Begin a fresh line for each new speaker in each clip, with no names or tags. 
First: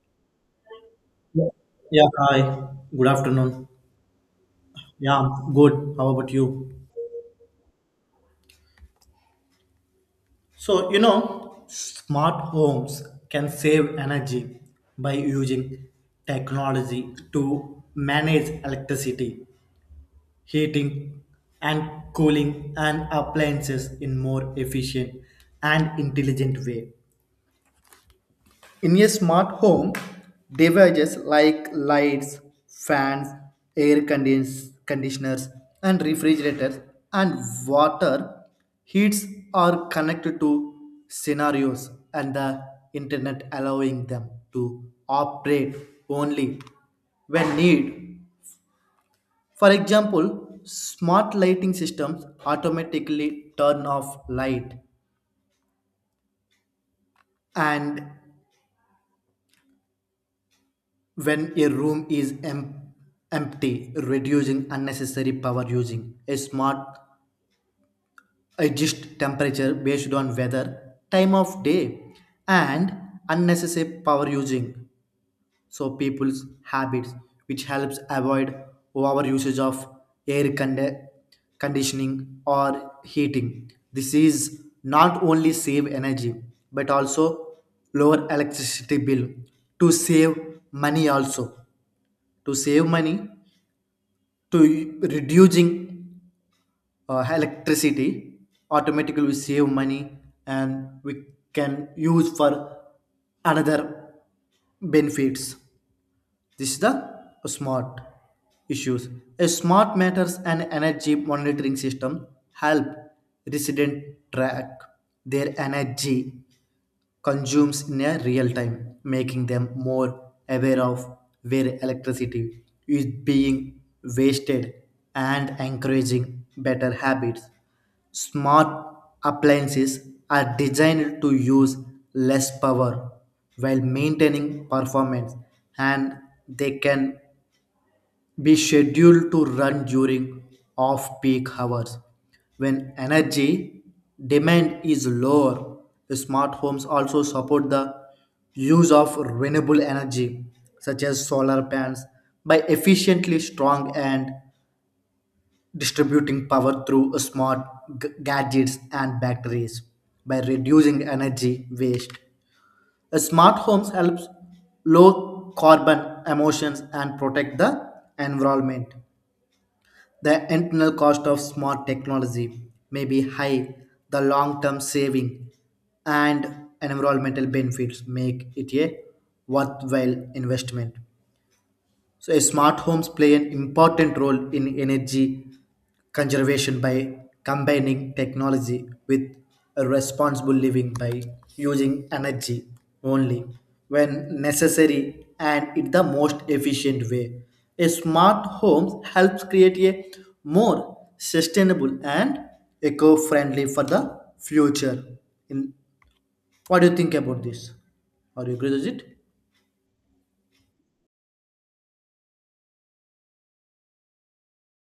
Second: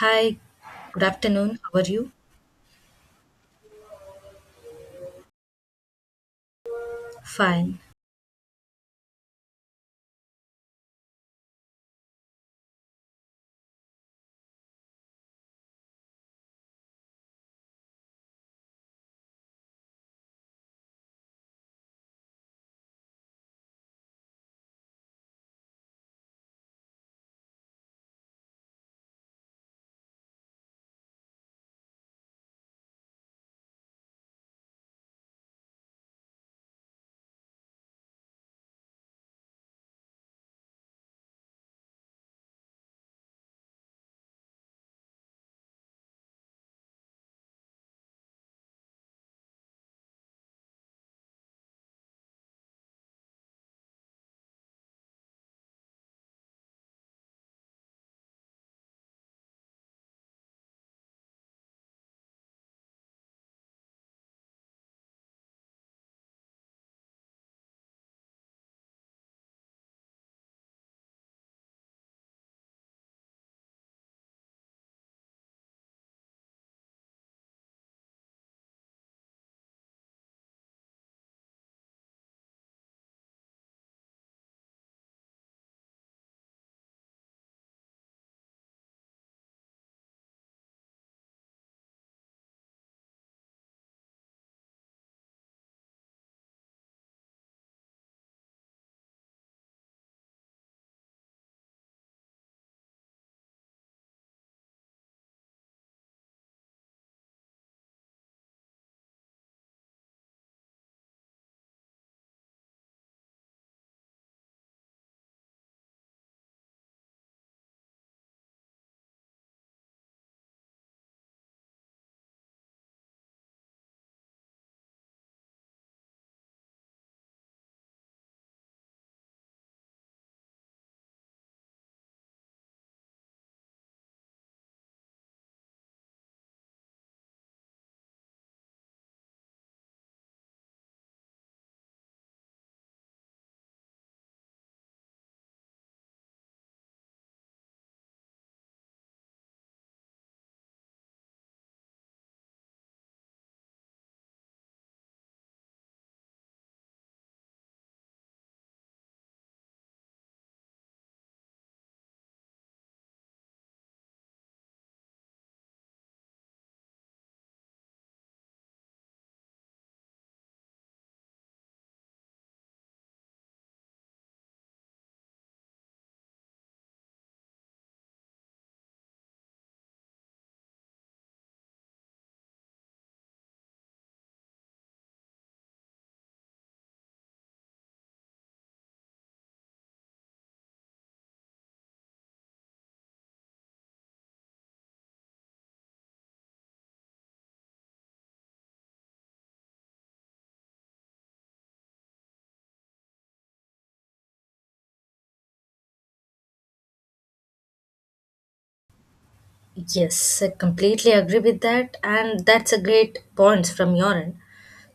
Hi, good
Yeah.
afternoon. How are
Yeah,
you?
hi. Good afternoon. Yeah, I'm good. How about you?
Fine.
So, you know, smart homes can save energy by using technology to manage electricity, heating, and cooling and appliances in more efficient and intelligent way. In a smart home, devices like lights, fans, conditioners, and refrigerators and water heats are connected to scenarios and the internet, allowing them to operate only when need. For example, smart lighting systems automatically turn off light and when a room is empty, reducing unnecessary power using a smart adjust temperature based on weather, time of day, and unnecessary power using so people's habits, which helps avoid over usage of air condi- conditioning or heating. This is not only save energy but also lower electricity bill to save money, also to save money, to reducing electricity automatically. We save money and we can use for another benefits. This is the smart issues. A smart meters and energy monitoring system help resident track their energy consumes in a real time, making them more aware of where electricity is being wasted and encouraging better habits. Smart appliances are designed to use less power while maintaining performance, and they can be scheduled to run during off peak hours when energy demand is lower. Smart homes also support the use of renewable energy such as solar panels by efficiently strong and distributing power through smart gadgets and batteries. By reducing energy waste, smart homes helps low carbon emissions and protect the environment. The internal cost of smart technology may be high, the long term saving and environmental benefits make it a worthwhile investment. So, a smart homes play an important role in energy conservation by combining technology with a responsible living, by using energy only when necessary and in the most efficient way. A smart home helps create a more sustainable and eco-friendly for the future. In what do you think about this? Are you agree with it?
Yes, I completely agree with that, and that's a great point from your end.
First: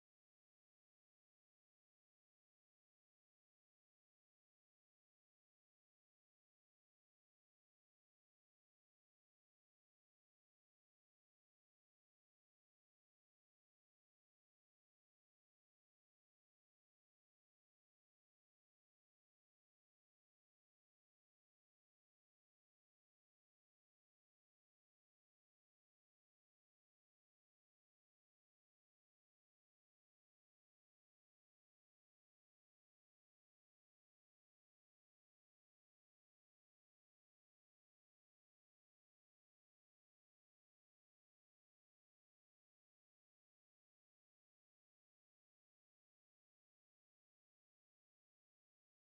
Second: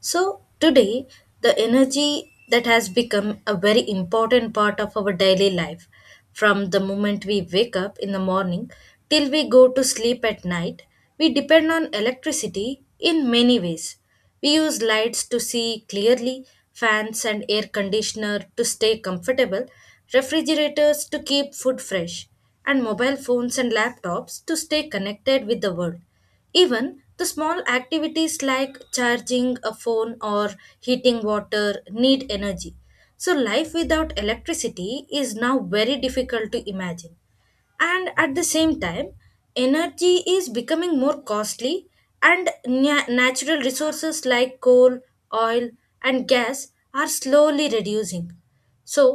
So, today, the energy that has become a very important part of our daily life, from the moment we wake up in the morning till we go to sleep at night, we depend on electricity in many ways. We use lights to see clearly, fans and air conditioner to stay comfortable, refrigerators to keep food fresh, and mobile phones and laptops to stay connected with the world. Even the small activities like charging a phone or heating water need energy. So, life without electricity is now very difficult to imagine, and at the same time, energy is becoming more costly, and natural resources like coal, oil, and gas are slowly reducing. So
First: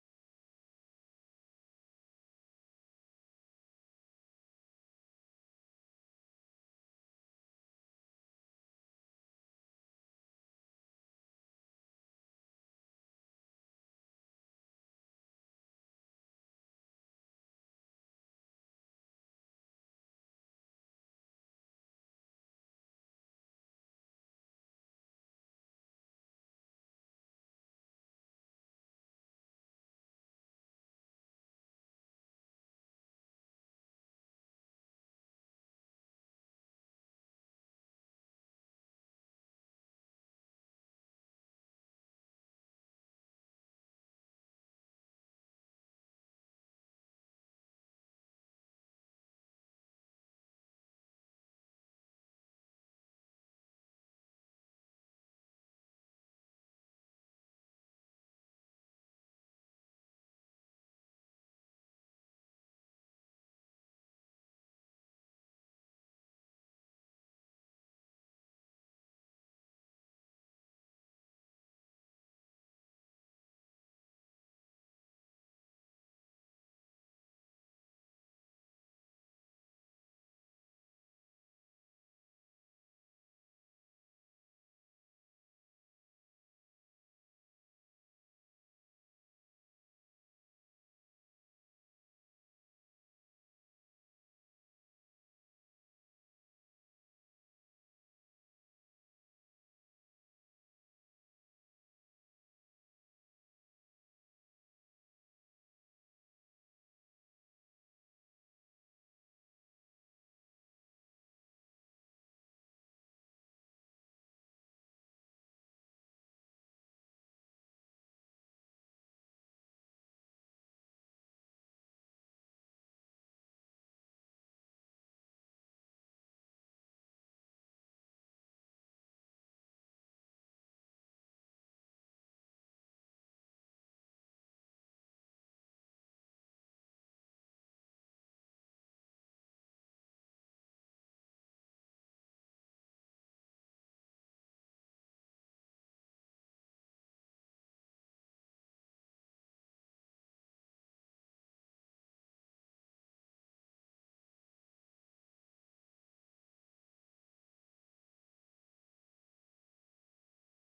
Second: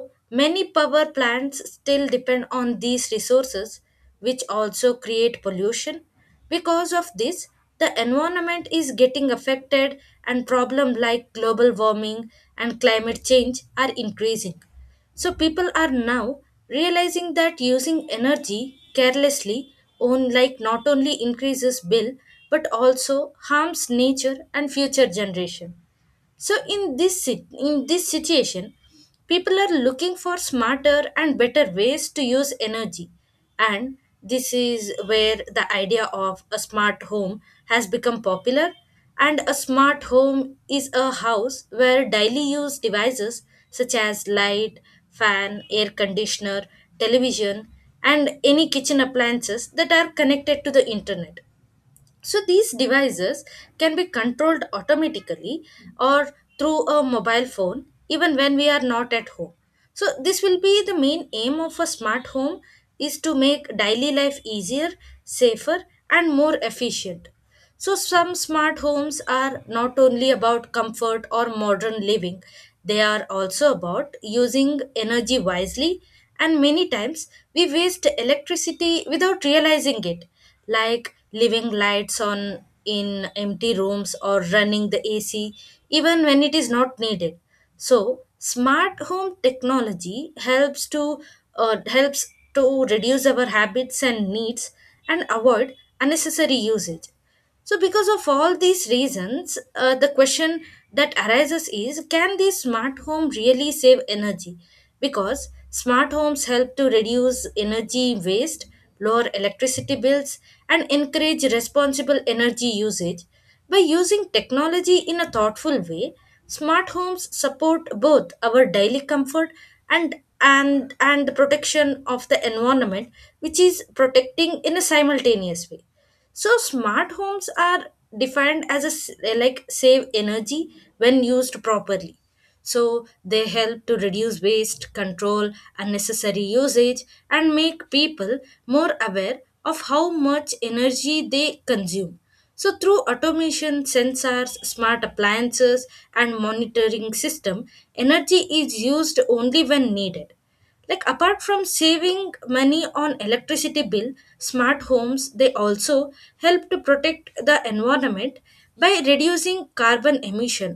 many power plants still depend on these resources, which also create pollution. Because of this, the environment is getting affected, and problems like global warming and climate change are increasing. So people are now realizing that using energy carelessly on like not only increases bill but also harms nature and future generation. So in in this situation, people are looking for smarter and better ways to use energy, and this is where the idea of a smart home has become popular. And a smart home is a house where daily use devices such as light, fan, air conditioner, television, and any kitchen appliances that are connected to the internet, so these devices can be controlled automatically or through a mobile phone even when we are not at home. So this will be the main aim of a smart home is to make daily life easier, safer, and more efficient. So, some smart homes are not only about comfort or modern living, they are also about using energy wisely. And many times we waste electricity without realizing it, like leaving lights on in empty rooms or running the AC even when it is not needed. So, smart home technology helps uh, helps to reduce our habits and needs and avoid unnecessary usage. So, because of all these reasons, the question that arises is, can these smart home really save energy? Because smart homes help to reduce energy waste, lower electricity bills, and encourage responsible energy usage. By using technology in a thoughtful way, smart homes support both our daily comfort and the protection of the environment, which is protecting in a simultaneous way. So smart homes are defined as like save energy when used properly. So they help to reduce waste, control unnecessary usage, and make people more aware of how much energy they consume. So through automation, sensors, smart appliances, and monitoring system, energy is used only when needed, like apart from saving money on electricity bill, smart homes they also help to protect the environment by reducing carbon emission.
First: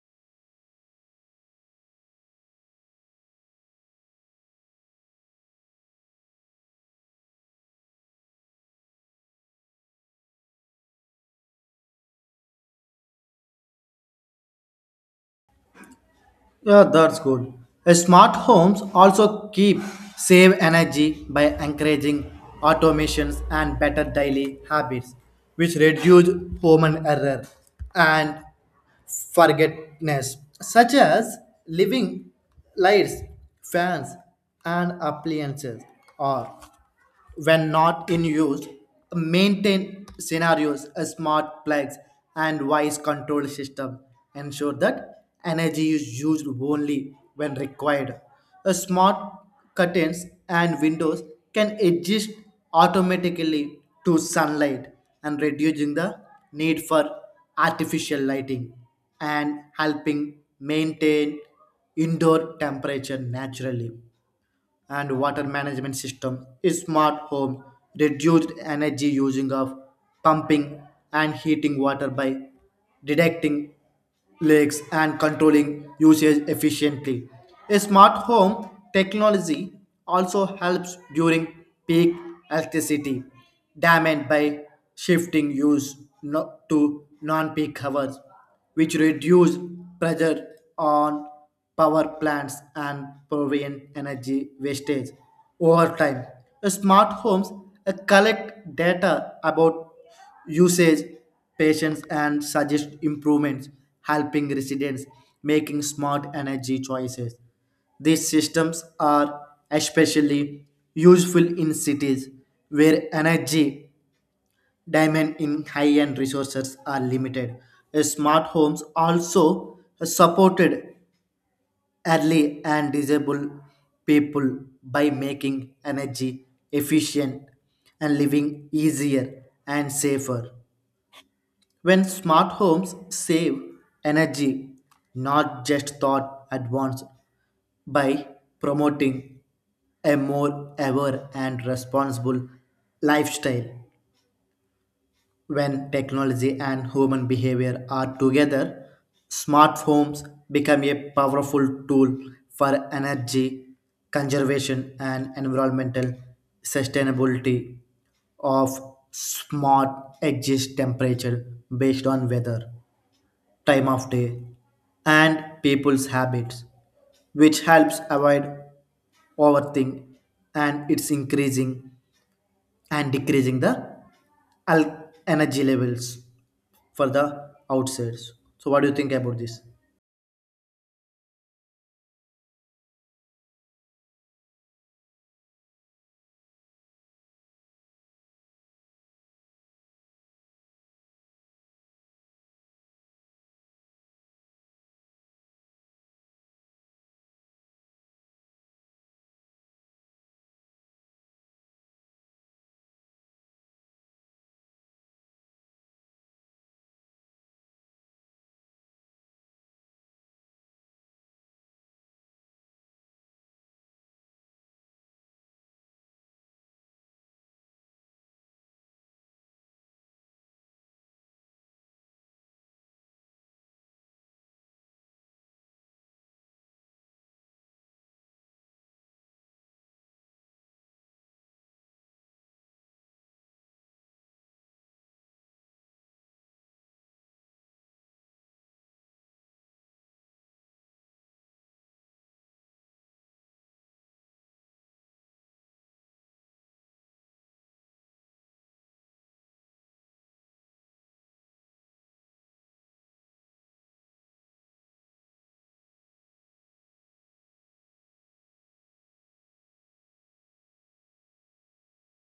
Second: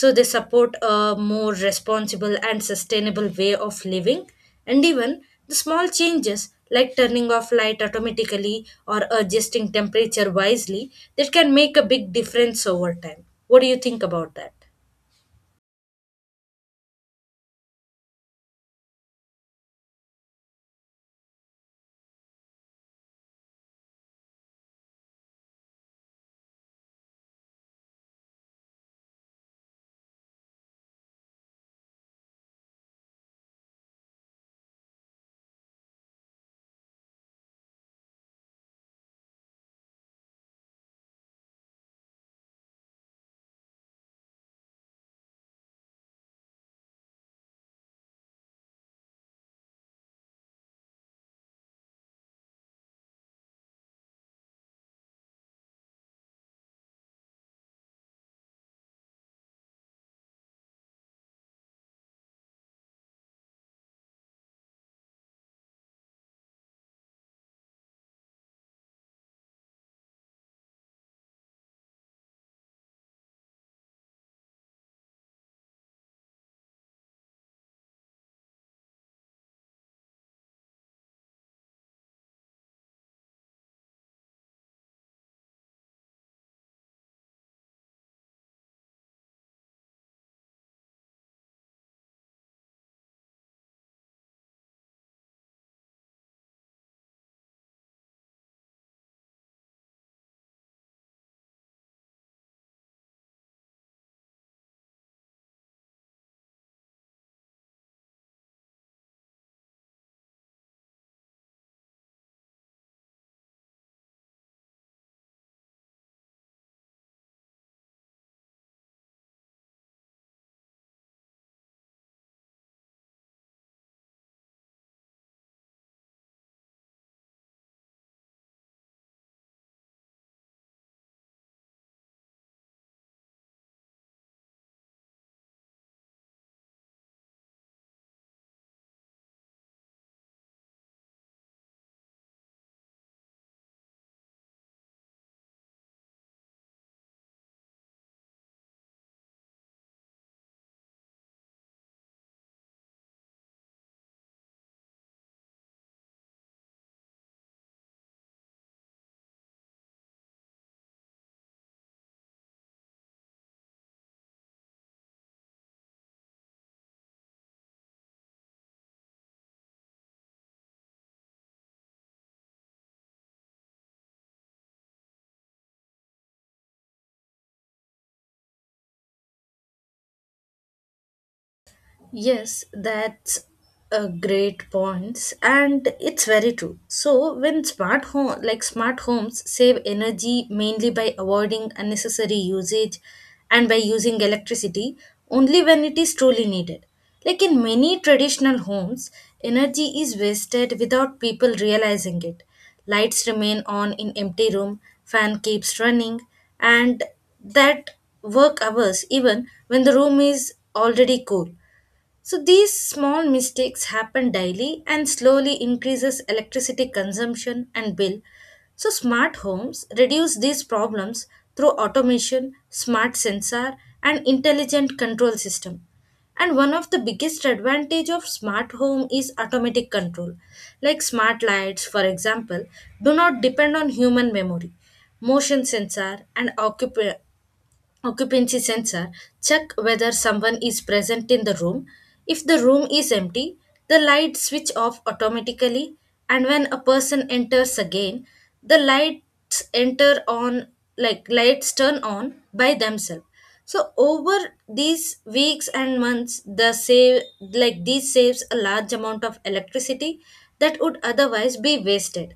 So they support a more responsible and sustainable way of living, and even the small changes like turning off light automatically or adjusting temperature wisely, that can make a big difference over time. What do you think about that?
Yeah, that's good. Smart homes also keep save energy by encouraging automations and better daily habits, which reduce human error and forgetfulness, such as living lights, fans, and appliances, or when not in use, maintain scenarios, a smart plugs, and wise control system. Ensure that energy is used only when required. A smart curtains and windows can adjust automatically to sunlight and reducing the need for artificial lighting and helping maintain indoor temperature naturally, and water management system, smart home, reduced energy using of pumping and heating water by detecting leaks and controlling usage efficiently. A smart home technology also helps during peak electricity demand by shifting use to non-peak hours, which reduce pressure on power plants and prevent energy wastage over time. Smart homes collect data about usage, patients, and suggest improvements, helping residents making smart energy choices. These systems are especially useful in cities where energy demand in high-end resources are limited. Smart homes also supported early and disabled people by making energy efficient and living easier and safer. When smart homes save energy, not just thought advanced by promoting a more aware and responsible lifestyle. When technology and human behavior are together, smart homes become a powerful tool for energy conservation and environmental sustainability of smart exist temperature based on weather, time of day, and people's habits, which helps avoid overthink and it's increasing and decreasing the energy levels for the outsides. So what do you think about this?
Yes, that's a great point, and it's very true. So when smart home like smart homes save energy mainly by avoiding unnecessary usage and by using electricity only when it is truly needed. Like in many traditional homes, energy is wasted without people realizing it. Lights remain on in empty room, fan keeps running, and that work hours even when the room is already cool. So these small mistakes happen daily and slowly increases electricity consumption and bill. So smart homes reduce these problems through automation, smart sensor, and intelligent control system. And one of the biggest advantage of smart home is automatic control. Like smart lights, for example, do not depend on human memory. Motion sensor and occupancy sensor check whether someone is present in the room. If the room is empty, the light switch off automatically, and when a person enters again, the lights enter on like lights turn on by themselves. So over these weeks and months, the save like this saves a large amount of electricity that would otherwise be wasted.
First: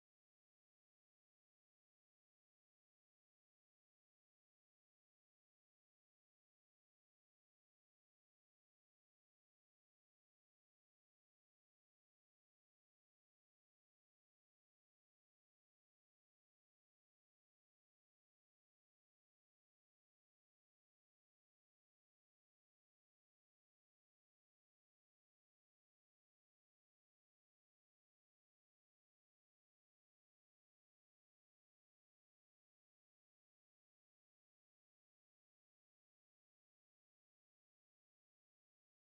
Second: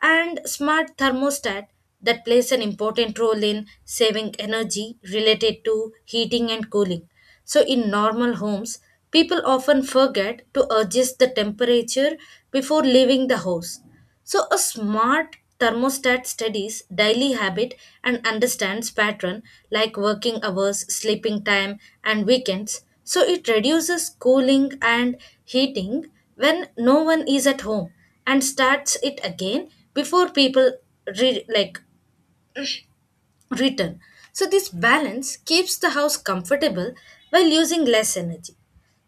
And smart thermostat that plays an important role in saving energy related to heating and cooling. So, in normal homes, people often forget to adjust the temperature before leaving the house. So, a smart thermostat studies daily habit and understands pattern like working hours, sleeping time, and weekends. So, it reduces cooling and heating when no one is at home and starts it again before people like return. So this balance keeps the house comfortable while using less energy.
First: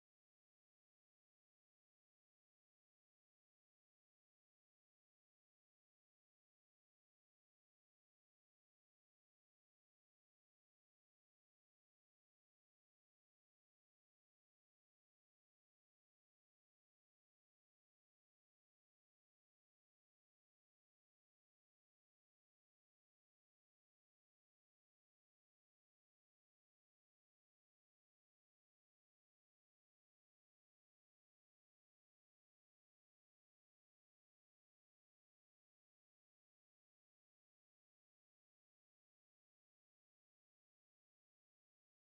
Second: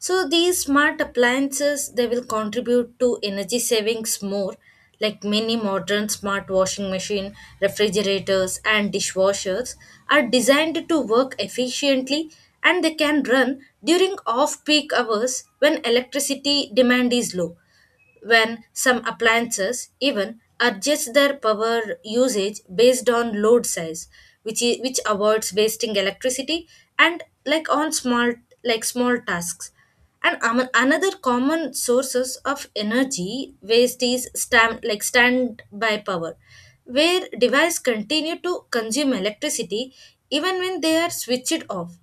So these smart appliances they will contribute to energy savings more, like many modern smart washing machine, refrigerators, and dishwashers are designed to work efficiently, and they can run during off peak hours when electricity demand is low. When some appliances even adjust their power usage based on load size, which avoids wasting electricity and like on small like small tasks. And another common sources of energy waste is like standby power, where devices continue to consume electricity even when they are switched off.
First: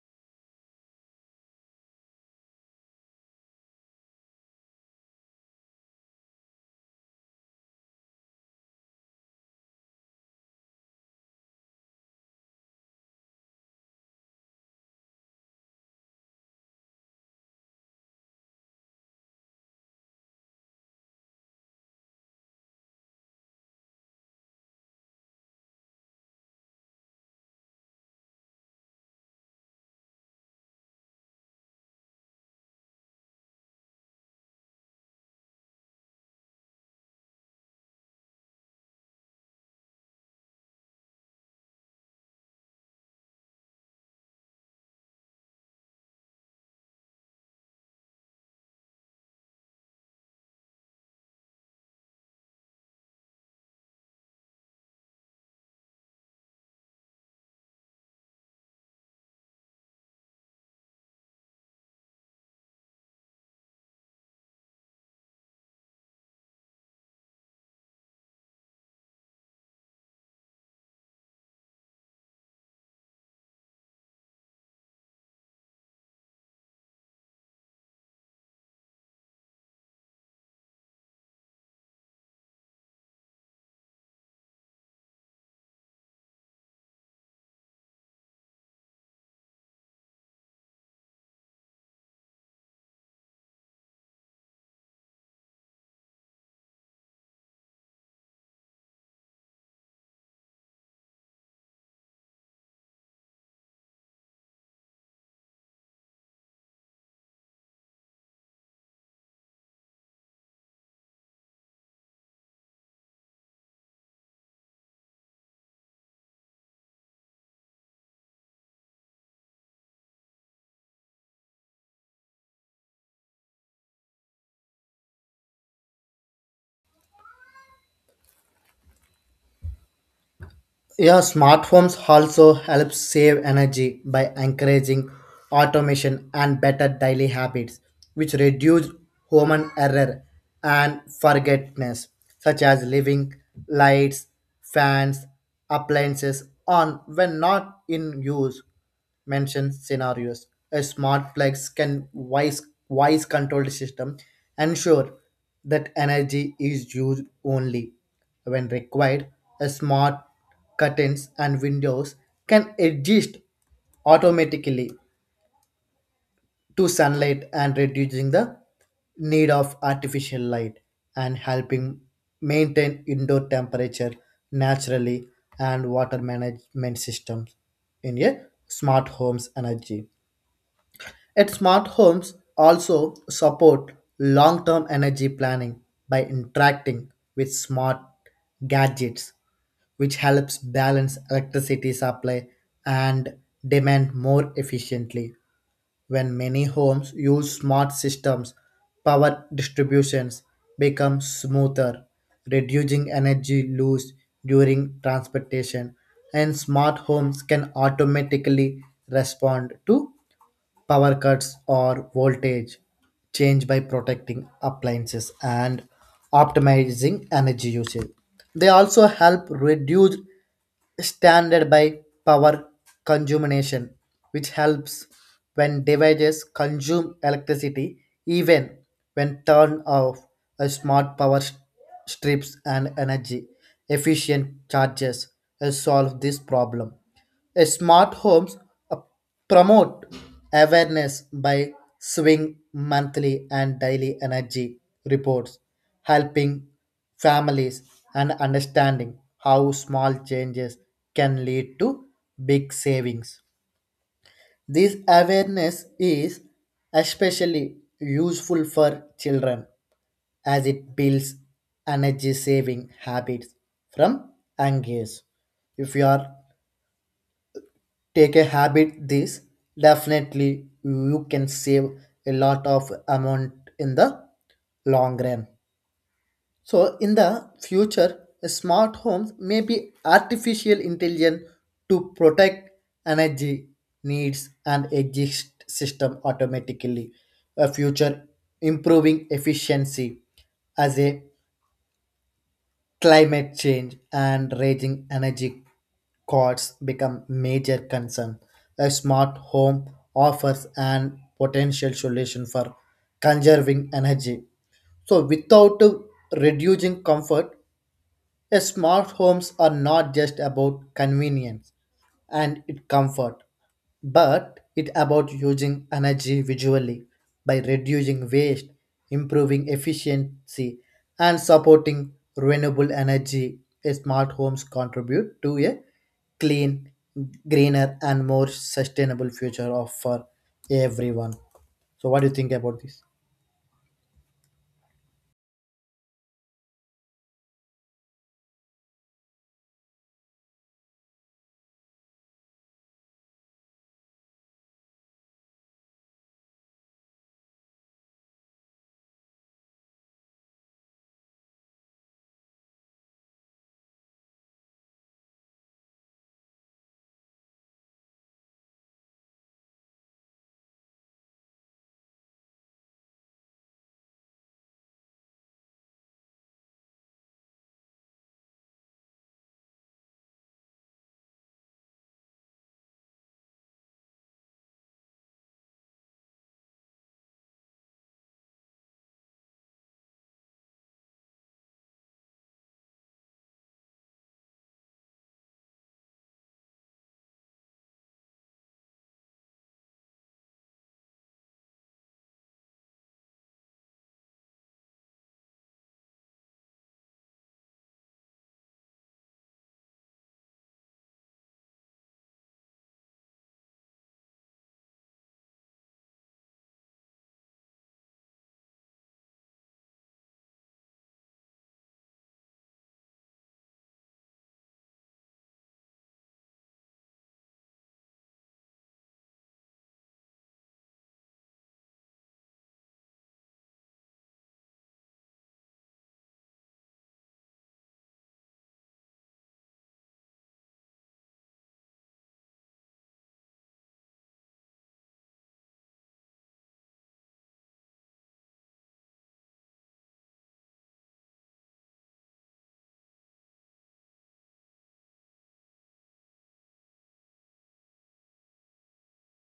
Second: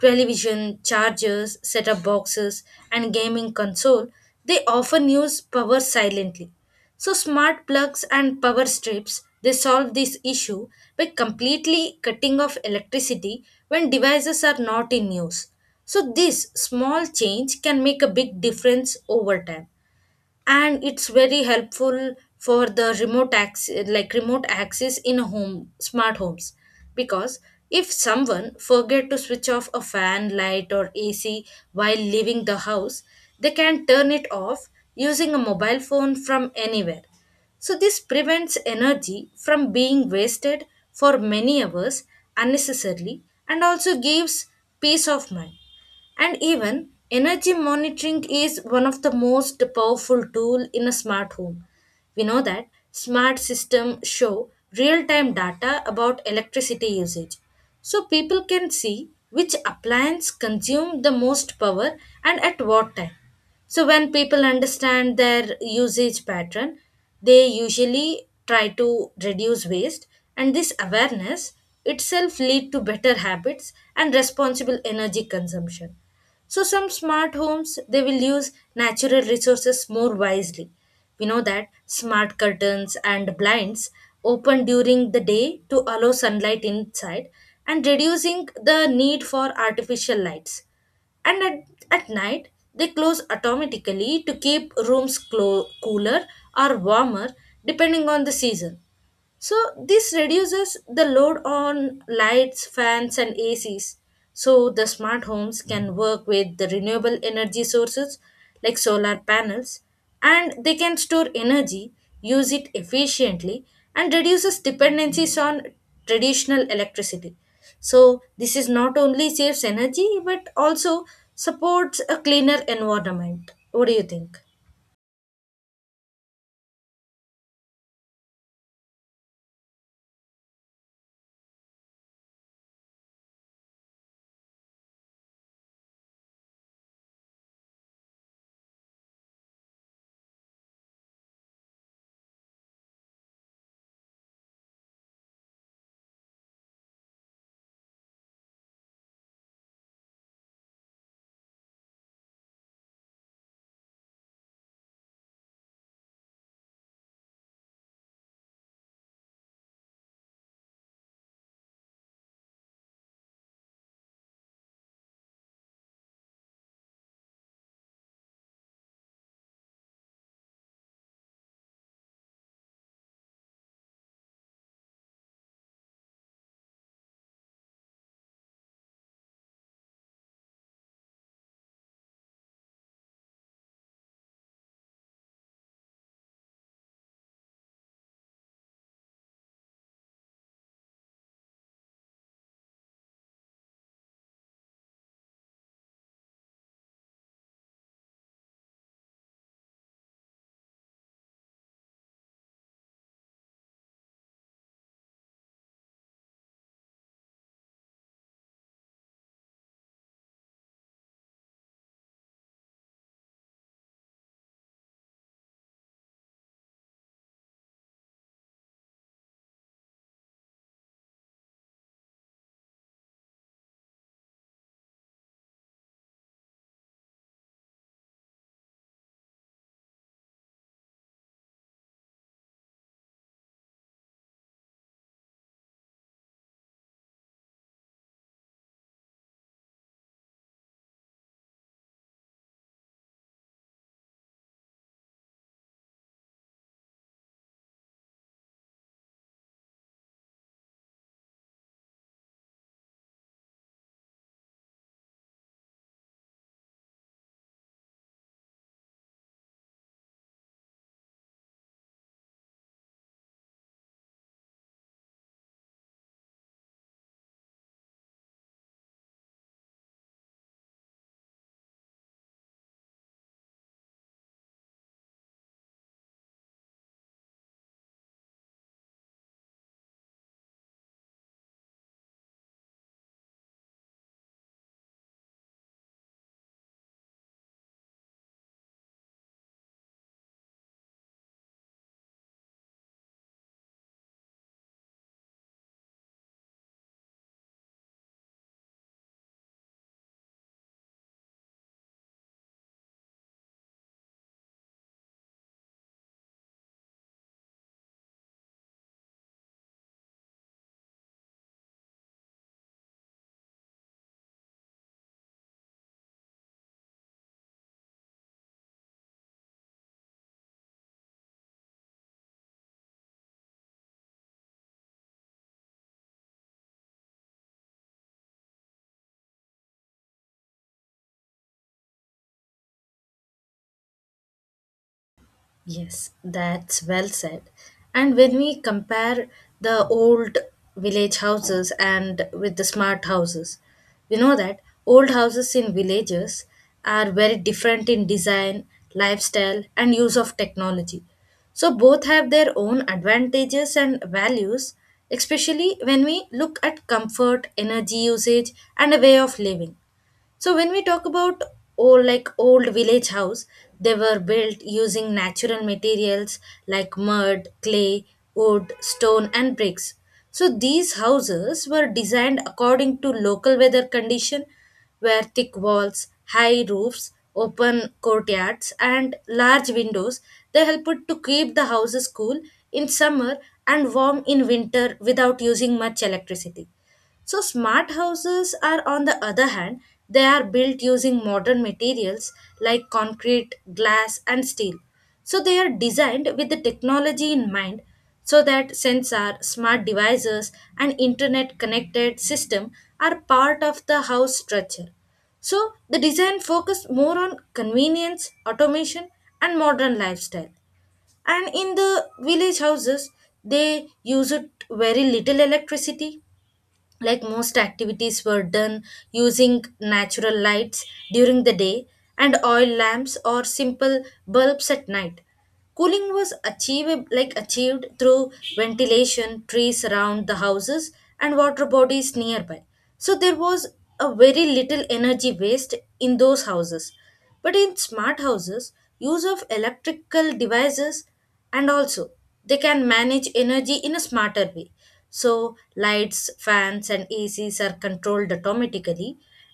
Television, chargers, set up boxes, and gaming console, they often use power silently. So, smart plugs and power strips they solve this issue by completely cutting off electricity when devices are not in use. So, this small change can make a big difference over time, and it's very helpful for the remote access like remote access in home smart homes, because if someone forget to switch off a fan light or ac while leaving the house, they can turn it off using a mobile phone from anywhere. So this prevents energy from being wasted for many hours unnecessarily, and also gives peace of mind. And even energy monitoring is one of the most powerful tool in a smart home. We know that smart systems show real-time data about electricity usage. So people can see which appliance consume the most power and at what time. So when people understand their usage pattern, they usually try to reduce waste, and this awareness itself lead to better habits and responsible energy consumption. So some smart homes they will use natural resources more wisely. We know that smart curtains and blinds open during the day to allow sunlight inside and reducing the need for artificial lights, and at night they close automatically to keep rooms cooler or warmer depending on the season. So this reduces the load on lights, fans, and ACs. So the smart homes can work with the renewable energy sources like solar panels, and they can store energy, use it efficiently, and reduces dependencies on traditional electricity. So this is not only saves energy but also supports a cleaner environment. What do you think?
Yeah, smart homes also help save energy by encouraging automation and better daily habits, which reduce human error and forgetfulness, such as leaving lights, fans, appliances on when not in use, mention scenarios. A smart flex can wise controlled system ensure that energy is used only when required. A smart curtains and windows can adjust automatically to sunlight and reducing the need of artificial light and helping maintain indoor temperature naturally, and water management systems in a smart homes energy. Yet smart homes also support long-term energy planning by interacting with smart gadgets, which helps balance electricity supply and demand more efficiently. When many homes use smart systems, power distributions become smoother, reducing energy loss during transportation, and smart homes can automatically respond to power cuts or voltage change by protecting appliances and optimizing energy usage. They also help reduce standard by power consumption, which helps when devices consume electricity even when turned off. A smart strips and energy efficient charges solve this problem. A smart homes promote awareness by swing monthly and daily energy reports, helping families and understanding how small changes can lead to big savings. This awareness is especially useful for children as it builds energy saving habits from young age. If you are take a habit, this definitely you can save a lot of amount in the long run. So in the future, smart homes may be artificial intelligence to protect energy needs and exist system automatically, a future improving efficiency as a climate change and raging energy costs become major concern. A smart home offers an potential solution for conserving energy. So without reducing comfort, smart homes are not just about convenience and it comfort, but it about using energy visually by reducing waste, improving efficiency, and supporting renewable energy. Smart homes contribute to a clean, greener, and more sustainable future of for everyone. So, what do you think about this?
Yes, that's well said. And when we compare the old village houses and with the smart houses, we know that old houses in villages are very different in design, lifestyle, and use of technology. So both have their own advantages and values, especially when we look at comfort, energy usage, and a way of living. So when we talk about old like old village house, they were built using natural materials like mud, clay, wood, stone, and bricks. So these houses were designed according to local weather condition, where thick walls, high roofs, open courtyards, and large windows, they helped to keep the houses cool in summer and warm in winter without using much electricity. So, smart houses are, on the other hand, they are built using modern materials like concrete, glass, and steel. So, they are designed with the technology in mind, so that sensor, smart devices, and internet connected system are part of the house structure. So, the design focus more on convenience, automation, and modern lifestyle. And in the village houses, they use it very little electricity, like most activities were done using natural lights during the day and oil lamps or simple bulbs at night. Cooling was achieved like achieved through ventilation, trees around the houses, and water bodies nearby. So there was a very little energy waste in those houses, but in smart houses, use of electrical devices and also they can manage energy in a smarter way. So lights, fans, and acs are controlled automatically,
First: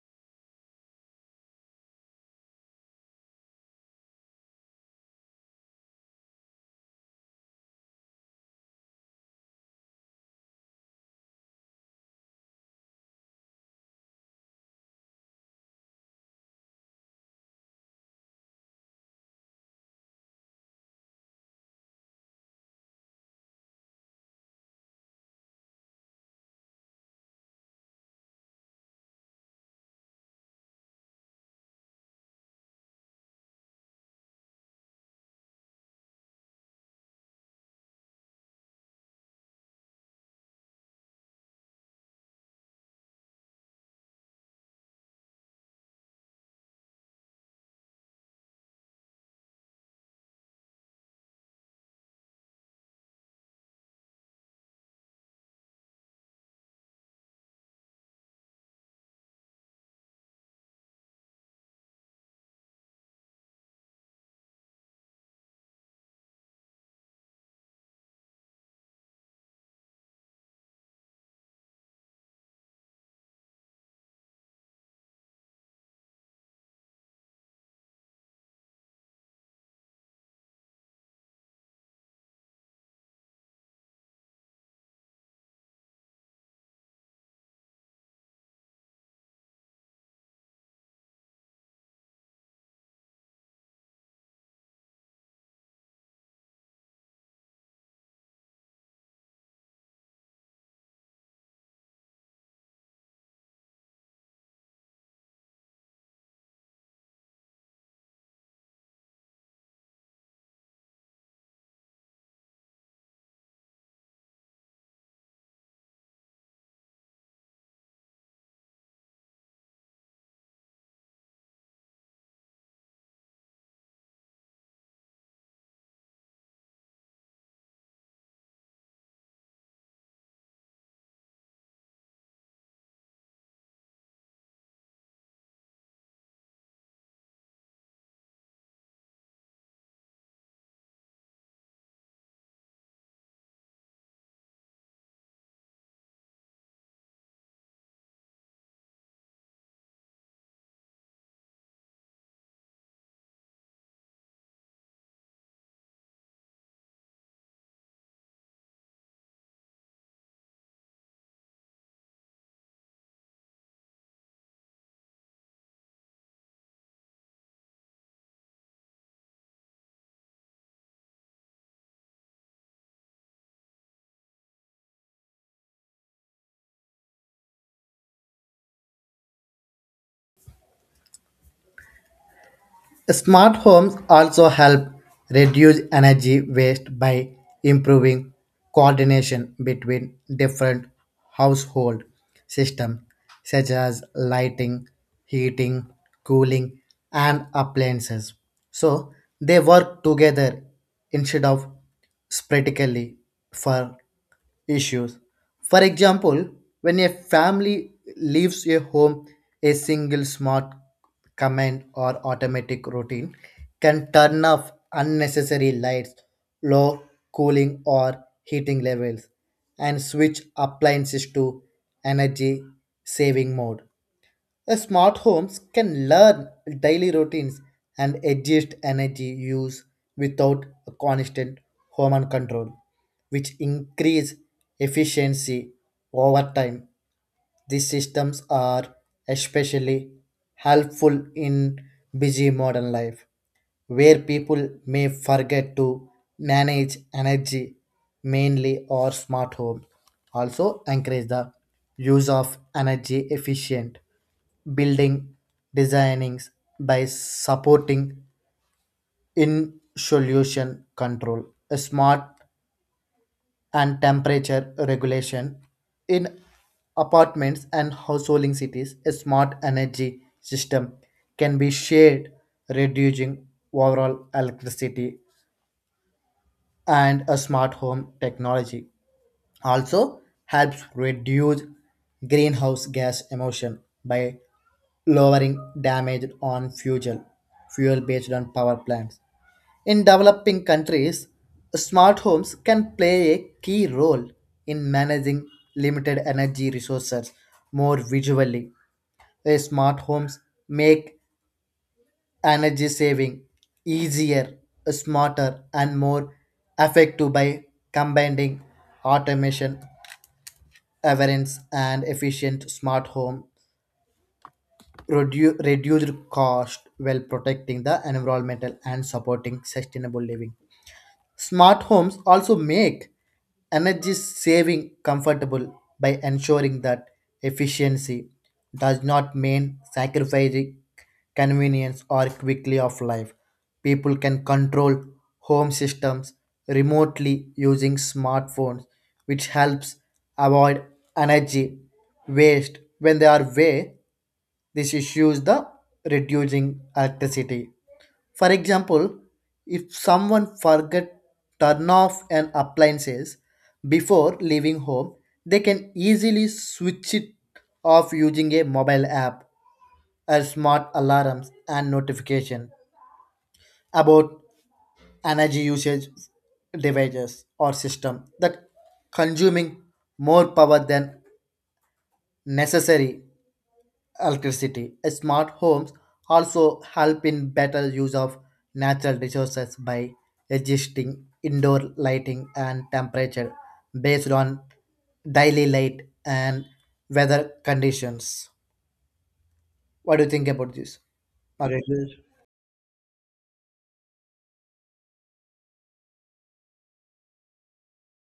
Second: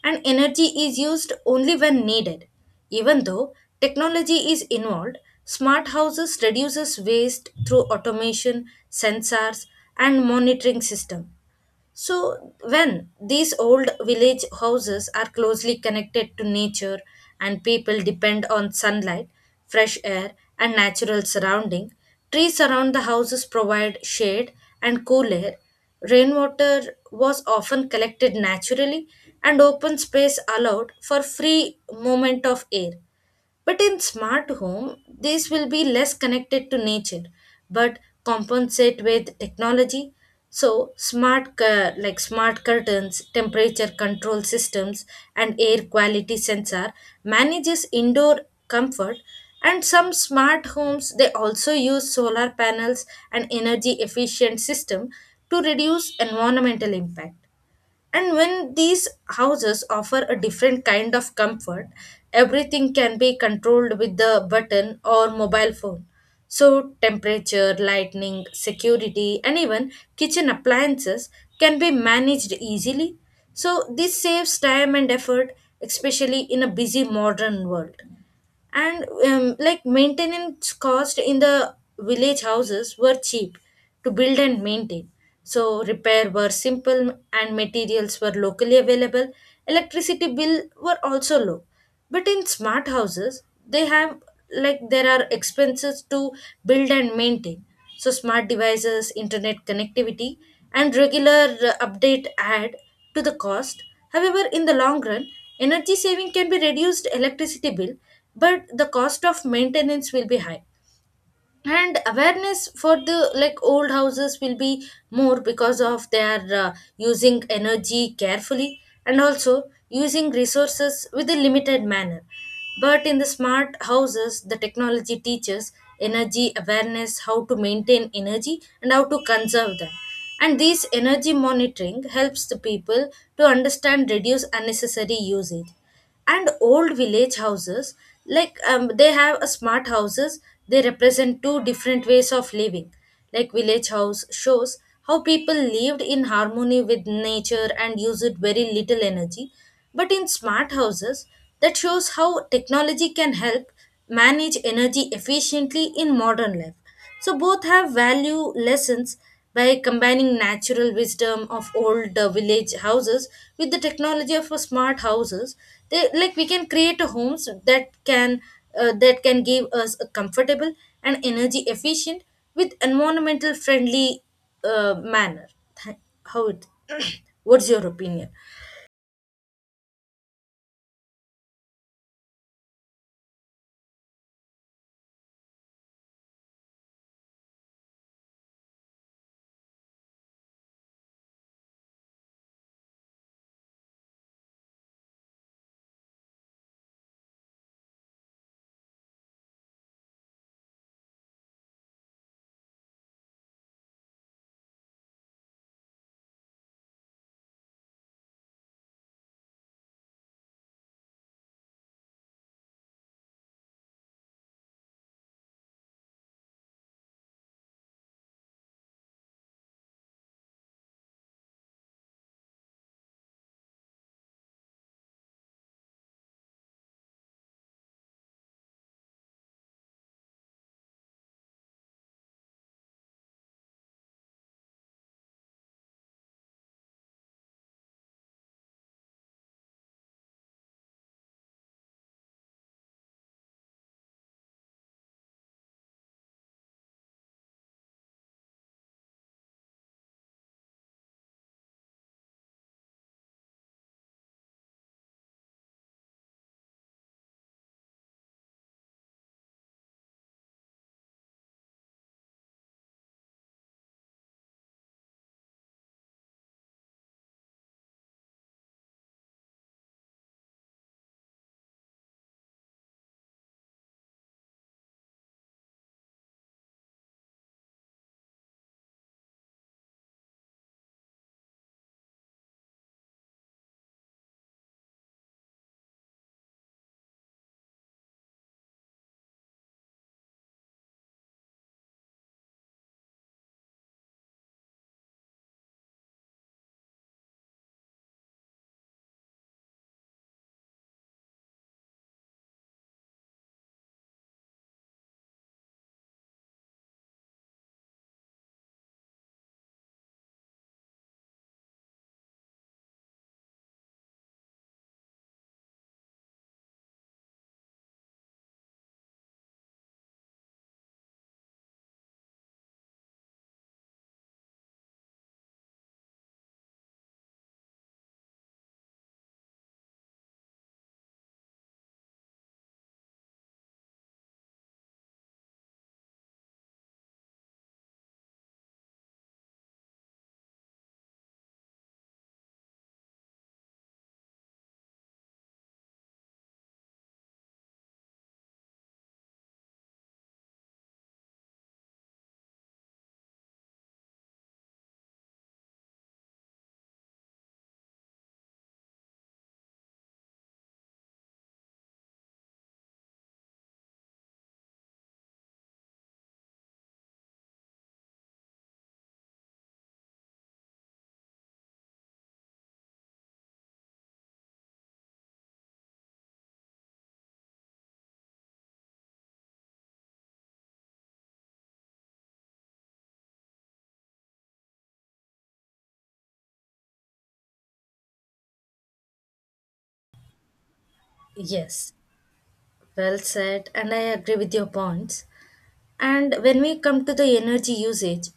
and energy is used only when needed. Even though technology is involved, smart houses reduces waste through automation, sensors, and monitoring system. So, when these old village houses are closely connected to nature and people depend on sunlight, fresh air, and natural surrounding, trees around the houses provide shade and cool air. Rainwater was often collected naturally, and open space allowed for free movement of air. But in smart home, these will be less connected to nature, but compensate with technology. So like smart curtains, temperature control systems, and air quality sensor manages indoor comfort. And some smart homes they also use solar panels and energy efficient system to reduce environmental impact. And when these houses offer a different kind of comfort, everything can be controlled with the button or mobile phone. So temperature, lighting, security, and even kitchen appliances can be managed easily. So this saves time and effort, especially in a busy modern world. And like, maintenance cost in the village houses were cheap to build and maintain, so repair were simple and materials were locally available. Electricity bill were also low, but in smart houses they have, like, there are expenses to build and maintain. So smart devices, internet connectivity, and regular update add to the cost. However, in the long run, energy saving can be reduced electricity bill, but the cost of maintenance will be high. And awareness for the, like, old houses will be more because of their using energy carefully and also using resources with a limited manner. But in the smart houses, the technology teaches energy awareness, how to maintain energy and how to conserve them, and this energy monitoring helps the people to understand reduce unnecessary usage. And old village houses, like they have a smart houses, they represent two different ways of living. Like village house shows how people lived in harmony with nature and used very little energy, but in smart houses, that shows how technology can help manage energy efficiently in modern life. So both have value lessons by combining natural wisdom of old village houses with the technology of smart houses. They, like, we can create a homes that can give us a comfortable and energy efficient with environmental friendly manner. Th- How it? What's your opinion?
Smart homes also help reduce energy waste by improving coordination between different household systems such as lighting, heating, cooling, and appliances. So they work together instead of sporadically for issues. For example, when a family leaves a home, a single smart command or automatic routine can turn off unnecessary lights, low cooling or heating levels, and switch appliances to energy saving mode. A smart homes can learn daily routines and adjust energy use without a constant human control, which increase efficiency over time. These systems are especially helpful in busy modern life where people may forget to manage energy mainly, or smart home also encourage the use of energy efficient building designings by supporting in solution control, a smart and temperature regulation in apartments and householding cities. A smart energy system can be shared, reducing overall electricity, and a smart home technology also helps reduce greenhouse gas emission by lowering damage on fuel based on power plants. In developing countries, smart homes can play a key role in managing limited energy resources more visually. A smart homes make energy saving easier, smarter, and more effective by combining automation, awareness, and efficient smart home. Reduced cost while protecting the environmental and supporting sustainable living. Smart homes also make energy saving comfortable by ensuring that efficiency does not mean sacrificing convenience or quickly of life. People can control home systems remotely using smartphones, which helps avoid energy waste when they are way. This issues the reducing electricity. For example, if someone forget turn off an appliances before leaving home, they can easily switch it off using a mobile app or smart alarms and notification about energy usage devices or system that consuming more power than necessary electricity. Smart homes also help in better use of natural resources by adjusting indoor lighting and temperature based on daily light and weather conditions. What do you think about this? Alright.
Yes, well said, and I agree with your points. And when we come to the energy usage,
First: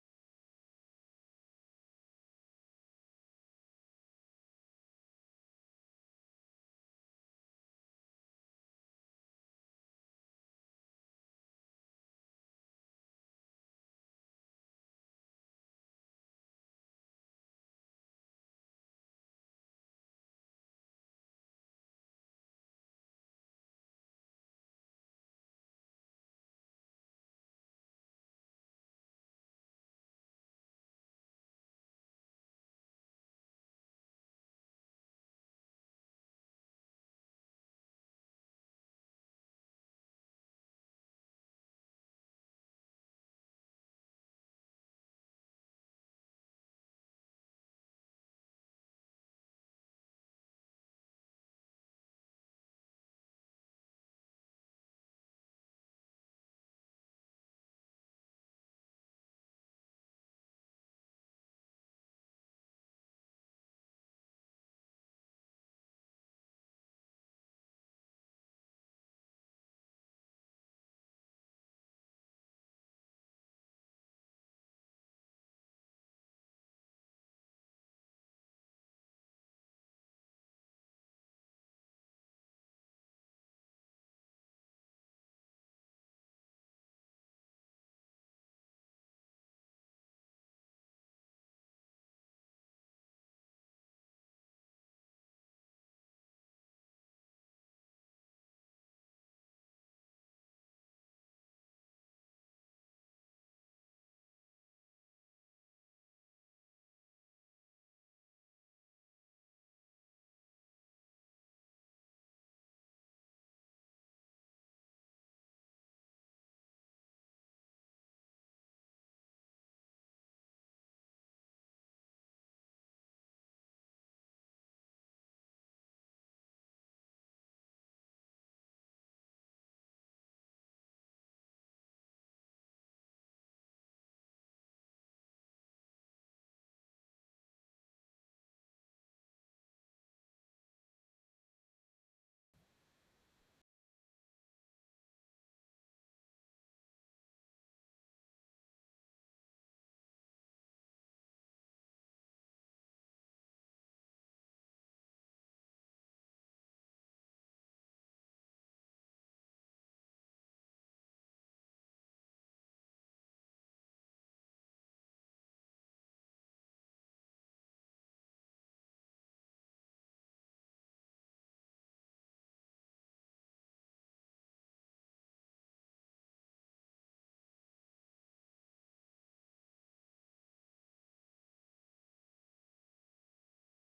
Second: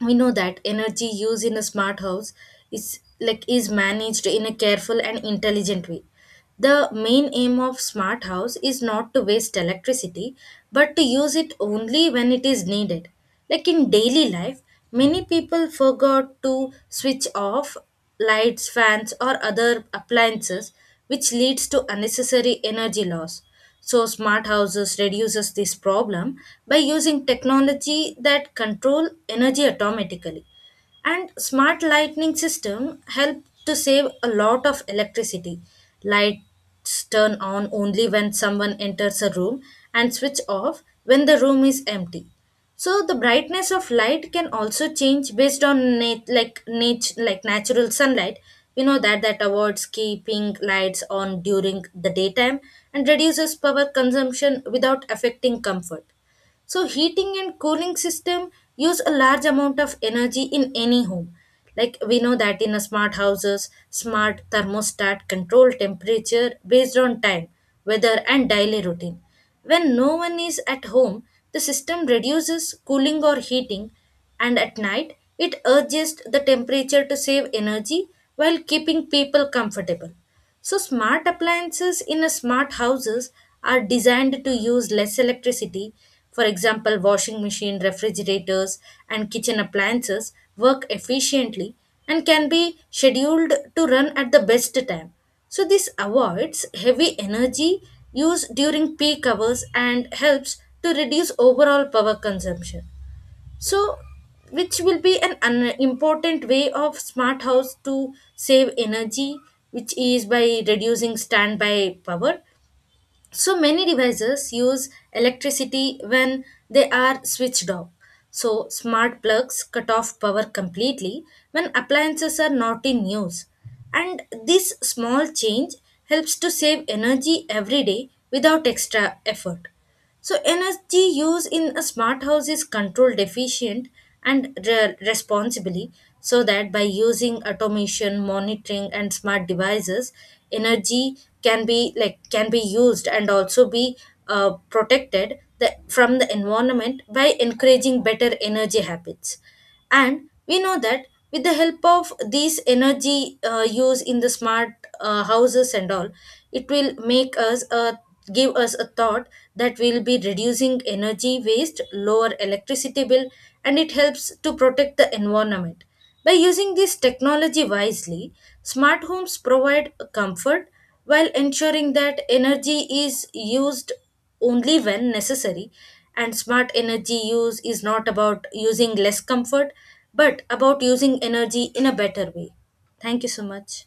we know that energy used in a smart house is, like, is managed in a careful and intelligent way. The main aim of smart house is not to waste electricity, but to use it only when it is needed. Like in daily life, many people forgot to switch off lights, fans, or other appliances, which leads to unnecessary energy loss. So smart houses reduces this problem by using technology that control energy automatically. And smart lighting system help to save a lot of electricity. Lights turn on only when someone enters a room and switch off when the room is empty. So the brightness of light can also change based on natural sunlight. We know that that avoids keeping lights on during the daytime and reduces power consumption without affecting comfort. So heating and cooling system use a large amount of energy in any home. Like, we know that in a smart houses, smart thermostat control temperature based on time, weather, and daily routine. When no one is at home, the system reduces cooling or heating, and at night it adjusts the temperature to save energy while keeping people comfortable. So smart appliances in a smart houses are designed to use less electricity. For example, washing machine, refrigerators, and kitchen appliances work efficiently and can be scheduled to run at the best time. So this avoids heavy energy use during peak hours and helps to reduce overall power consumption. So which will be an important way of smart house to save energy, which is by reducing standby power. So many devices use electricity when they are switched off, so smart plugs cut off power completely when appliances are not in use, and this small change helps to save energy every day without extra effort. So energy use in a smart house is controlled efficient and responsibly, so that by using automation monitoring and smart devices, energy can be, like, can be used and also be protected from the environment by encouraging better energy habits. And we know that with the help of these energy use in the smart houses and all, it will make us give us a thought that we'll be reducing energy waste, lower electricity bill, and it helps to protect the environment. By using this technology wisely, smart homes provide comfort while ensuring that energy is used only when necessary. And smart energy use is not about using less comfort, but about using energy in a better way. Thank you so much.